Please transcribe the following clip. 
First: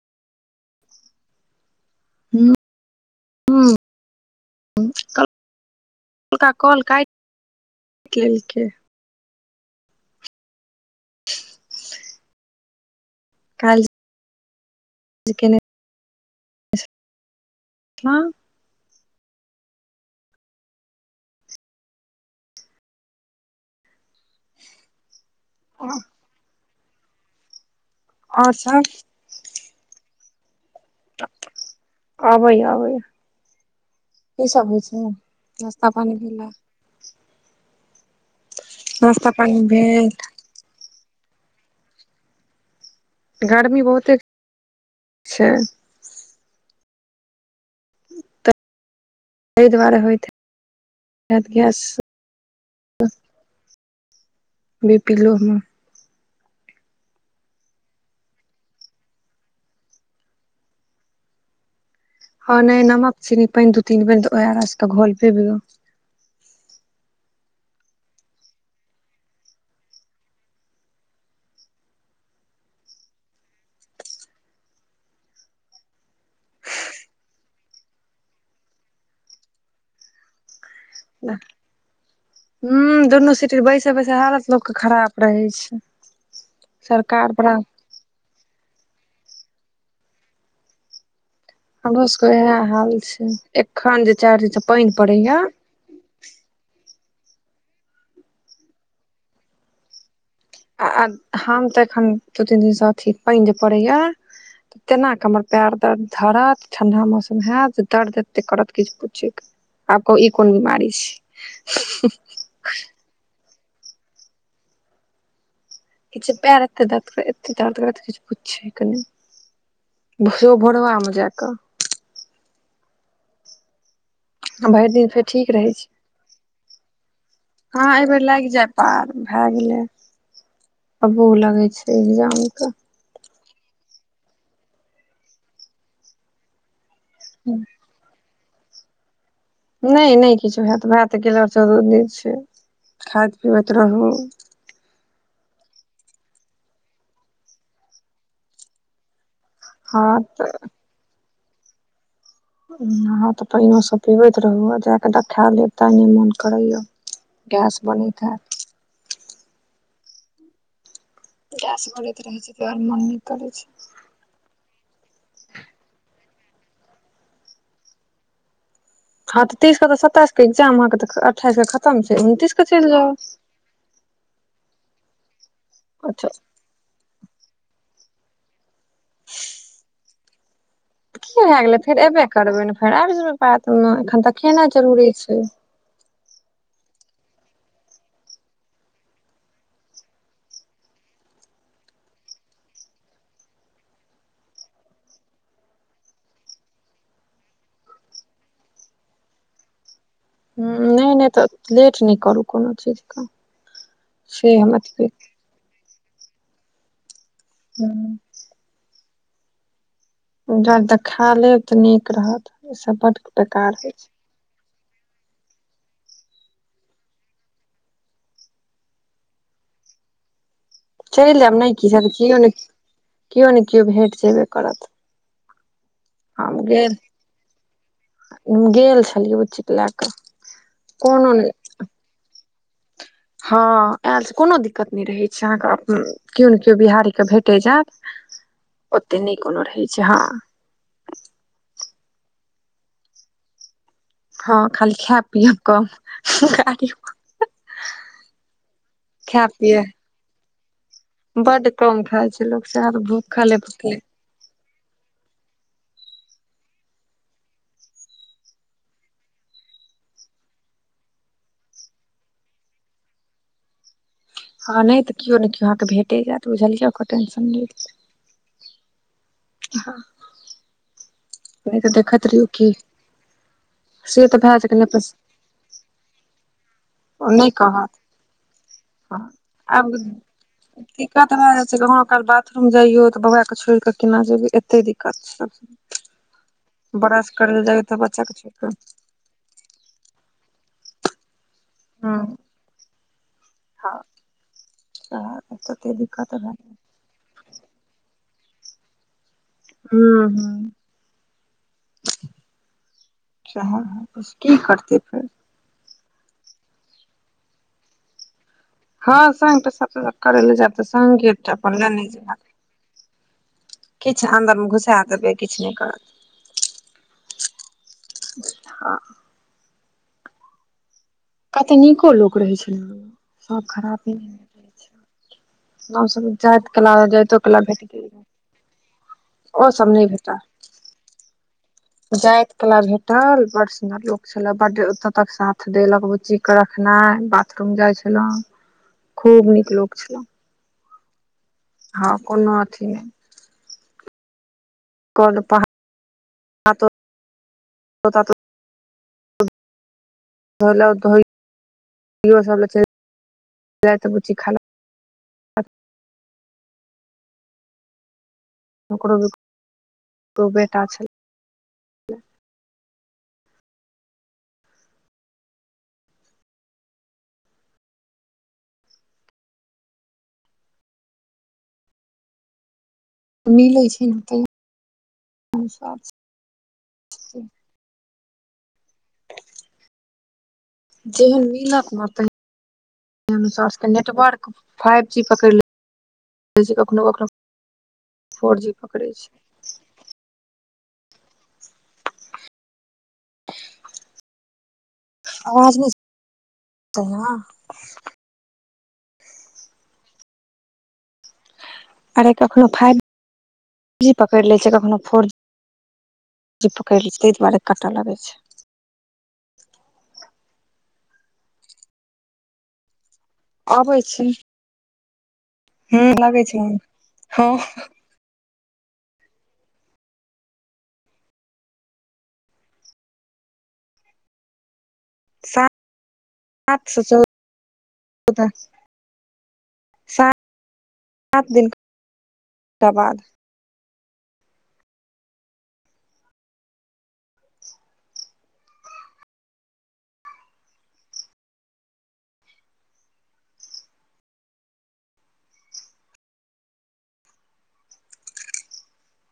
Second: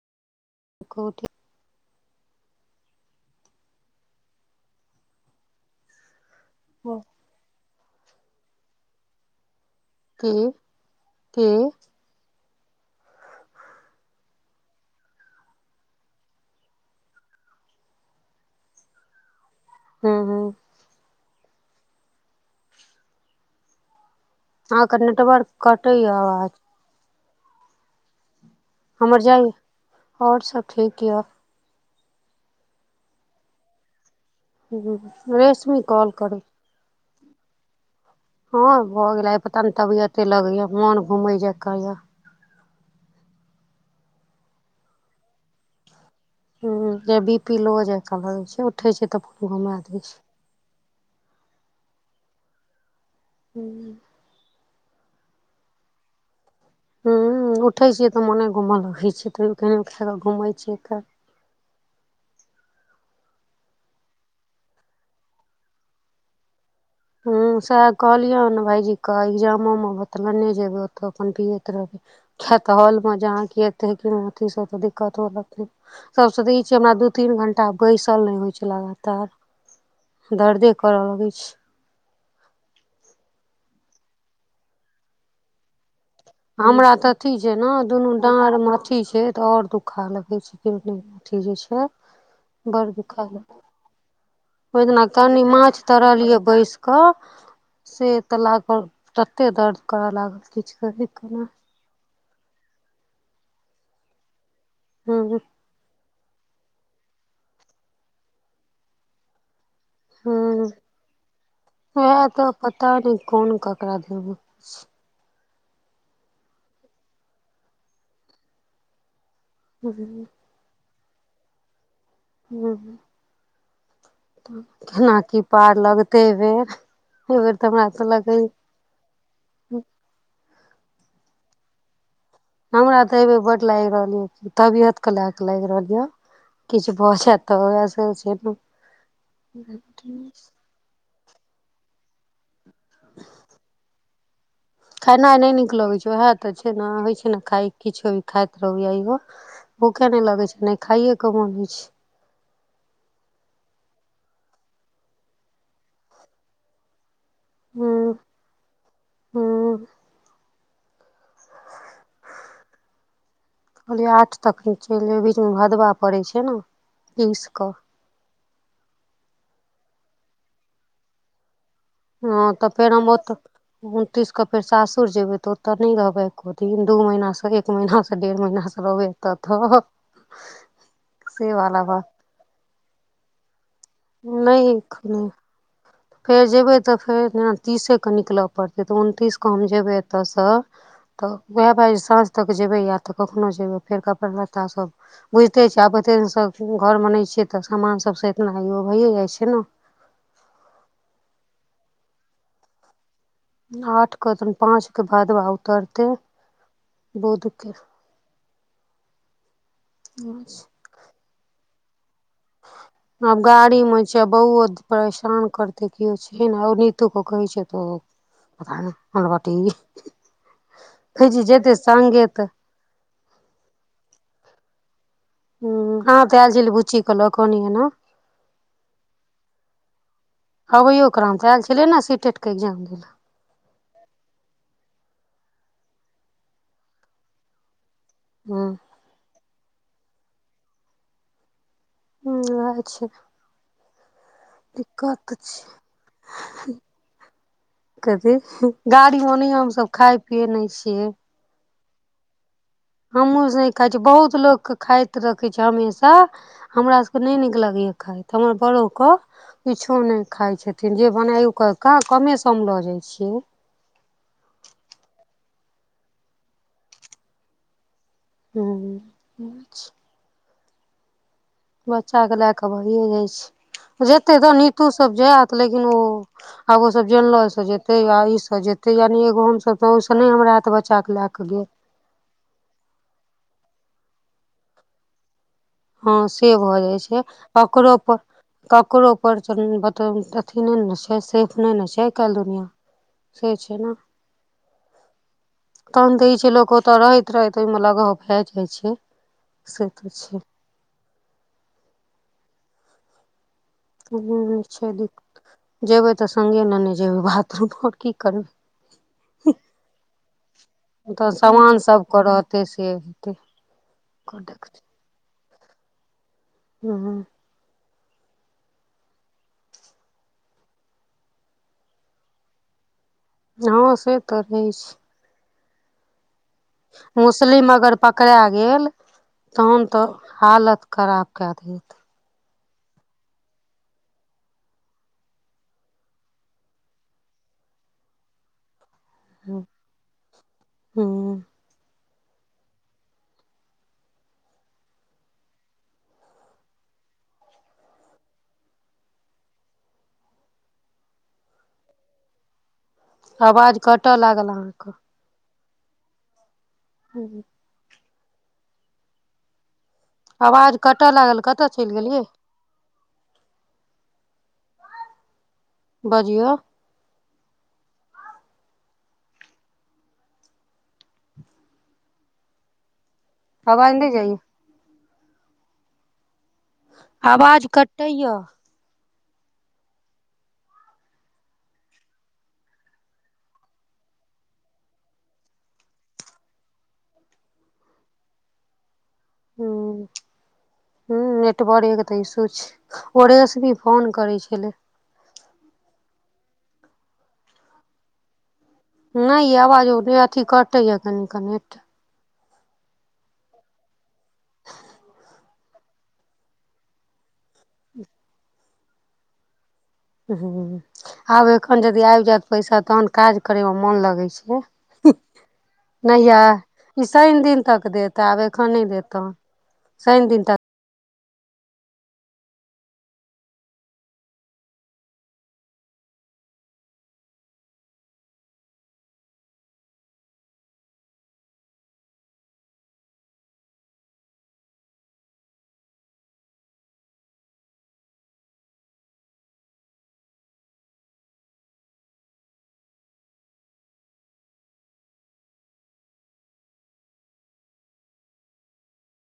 [unintelligible] हू अलका कॉल काटि लेलकै की की [unintelligible] हँ हँ हँ अहाँक नेटवर्क कटै य आवाज आओर सभ आओर सब ठीके य आबै य आबै य की सब होय छै रेशमी नश्ता कॉल पानी करै भेलैय हँ भऽ नाश्ता गेल पानी पता न भेल तबियते लगे या मोन घूमे जकाँ ये गर्मी बहुते छै हूं जे बी पी लो जकाँ लगै तऽ छै उठे छै तऽ घमा दै छै गस [unintelligible] हूँ बि पि लो म हूं उठे छियै तऽ मोने घूम लगै छै तयो के कनी घूमे छियै हँ नहि नमक चीनी पानी दू तीन बेर घोल पिबो ह सएह कहलियै भाईजीे ‌ मामा लेने जेबै ओतऽ अपन पियैत रहबै खेत हल मे जहाँ क एते अथ दिक्कत हो सबसे तऽ ई छै हमरा दू तीन घंटा बैसल नहि होइ छै लगातार दर्दे करऽ लगै ह छै दुनू सिटिंग बैसेबैसे हालत लोकके खराप रहै छै हमरा तऽ सरकार अथी छै बड़ा ने दुनू डार मे अथी छै ते और दुखा लगे छै अथी जे छै हमरो सबके इएह हाल छै एखन जे चारी ओना दिन कनी माछ तरलीयै बैस क से त लागल तते दर्द करऽ लागल किछु कहै आ के नहि हम तऽ एखन दू तीन दिन अथी पानी जे पड़ेय त तेना हूँ कमर पैर दर्द धरत ठण्डा मौसम हयत दर्द एते करत किछु पूछु आब कहु ई कोन हूँ बीमारी छै वएह तऽ पता नहि कोन ककरा देबै किछु पैर एते दर्द कर एते दर्द करै किछु पुछ के नहि हुँ जे भोरवामे जााकऽ हू भरि दिन केना फेर की ठीक रहै पार छै लगतै एहि बेर एहि बेर तऽ हमरा हँ एहि त बेेर ल लागि जाय पार भए गेले तो अबुह लगे छै एग्जाम के हमरा तऽ एबेर बड लागि रहल यै तबियत के ल के लागि रहल यै किछु बहुत जैत त होय से नहि नहि किछो हैत भए तऽ गेल दिन छै खाइत पीबैत रहू खेनाइ नहि नीक लगैत छै उएह तऽ छै ने होइ छै ने खाइ किछो भ खाइत रहू य इहो हँ भूखे नहि लगे तऽ छै ने खाइे के मन होइ छै ह तऽ पानो सब पीबैत रहू जााकऽ देखा लेब ता नहि मोन करैया गैस बनेत हैत हूं गैस बनयत रहै छै त मोन न करै छै कहलिए आठ तक चलि जे बीचमे भदबा पड़ै छै ने तीस कऽ हँ तीस के तऽ सताइस के एक्जाम अहाँ अठाइस खतम छै ह उनतीस के तऽ चलि फेर हम जाउ ओत उनतीस के फेर सासुर जेबे ते ओते नहि रहबै अच्छा तीन दू महीनासँ एक महीनासँ डेढ़ महीनासँ रहबै ततऽ की भै गेलै फेर एबे करबै ने फेर आबि जेबै बादमे एखन तऽ नहि देखेनाइ जरूरी एखन छै फेर जेयबै तऽ फेर जेना तीसेकेँ निकलय पड़तै तऽ उनतीसकेँ हम जेयबै एतयसँ तऽ उएह भए साँझ तक जेयबै या तऽ कखनोहु जेयबै फेर कपड़ा लत्ताभ बुझिते छियै आब एते दीन सँ घरमे नहि छियै तऽ सामान सभसँ इतना इ होइए जाइ छै ने ह नहि नहि तऽ लेट नहि करू कोनो चीजके आठ क से हम पाच के एतबे भादवा उतरते बुध के हू देखा लेब तऽ नीक रहत ई सब बड अब बेकार गाड़ी होइ छै मे बहु परेशान करते कओ छै ने आय नितु के कहै छै त पता नहीं हमरा चलि आयब नहि कि हैत केओ नहि केओ नहि केओ भेट जेबे करत ह ह तऽ आयल हम झ गेल बुच्चीे लऽ कनी एना गेल छलियै बूचि लै कऽ कोनो चलै ने सी टेटके एक्जाम देलऽ हँ, आयलसँ कोनो दिक्कत नहि रहैत छै अहाँके। केओ नहि केओ बिहारीके भेटैत जायत। हँ। ओते नहि कोनो रहै छै, हँ। हू, अच्छा। हँ, खाली खाय पिय छै कऽ कथी गाड़ी, ओनाहियो हमसभ खाय पियए नहि छियै। बढ़ कम खाय छेये। लोकसँ हमहूँ नहि कहै छी, बहुत लोक के खाइत रखैत छै। हमेशा हमरा सभकेँ नहि नीक लगैए खाइत त हमर वादोक किछो नहि खाय छथिन। जे बनाय ओ कऽ कमे सम लऽ जाइ छियै। हँ, नहि तऽ केओ नहि केओ अहाँके भेटे जायत। बुझलियै ओकर टेंशन नहि हँ हू। नहि तऽ देखैत बच्चाके रहियौ लैकऽ की भये जाइ छै। से जेते तऽ भए सकै नितु नहि सभ जायत। लेकिन ओ आब ओ सभ जनरल नहि से कहत जेते या गारी से जेते एतेह हँ गर्मीमे हमसभ तऽ आब ओहिसँ नहि हमरा त बच्चाे लै दिक्कत कऽ भए जाइ गेल। छै कखनो काल जइयो तऽ बौआ के छोड़ि कऽ केना जेबै एते दिक्कत छै सभ हँ से भऽ जाइ छै। तऽ ककरोपर बच्चा के छोड़ कऽ ककरो। पर [unintelligible] अथि ने छै से नै नै सही काल्हि दुनिया से छै ने आ काते दिक्कत किछ भए लोक ओतय रहैत रहैत ओहिमे लगाव भए जाइ छै। से हू तऽ छै हू, सेहा की छै करतै फेर। जेबै तऽ संगे नेने जेबै बाथरूमे आओर की करबै हँ सङ् तऽ करैल जातै तऽ सङ्गे अपन सामान लेने सबके रहतै से हेतै किछु ओकर अन्दरमे देखतै घुसा देबै किछु नहि करत। ह। हँ कत नीको लोक रहे छै ई सभ हँ खरापे से तऽ रह रहै छल छै गाम सभ जायत मुस्लिम अगर पकड़ा गेल ओ तहन सब नहि तऽ हालत। खराब कए देत। जात कला भेटल बड़ सुन्दर लोक छले। बढ साथ देलक बुच्ची के रखनाइ, बाथरूम जाइ छलहुँं। [inaudible] खूब नीक लोग छलै हू हँ कोनो अथि नै काल पर [unintelligible] आवाज नहि कट लागल अहाँके? हँ जी ओकरो। आवाज कट लागल कत चल गेलियै? बाजियो? मिलै आवाज छै नहि ने जाइया तैस [unintelligible] आवाज कटै यए। जेहन मीलत न तेहेन। नुस सभके नेटवर्क फाइव जी पकड़ि ले कखनो कखनो। फोर जी पकड़े छैय। हूं ह नेटवरे तऽ इशू छैय ओ रेसमी भी फोन करै छलय। [unintelligible] नहि ये आवाज ओ अथी कटै य कनि क नेट। आरे कखनो फाइव जी पकड़ लय छैय कखनो फोर जी। जे पकड़ि लैय ताहि दुआरे कटऽ लगै छैय। हूं आब एखन यदि आबि जायत पैसा तहन काज करे मे मन अबै छी लगै छैय ह नय यै लगै छै ई शनि हँ दिन तक देत। त आब एखन नहि देत तहन शनि दिन तक सात स [unintelligible] सात दिन के बाद।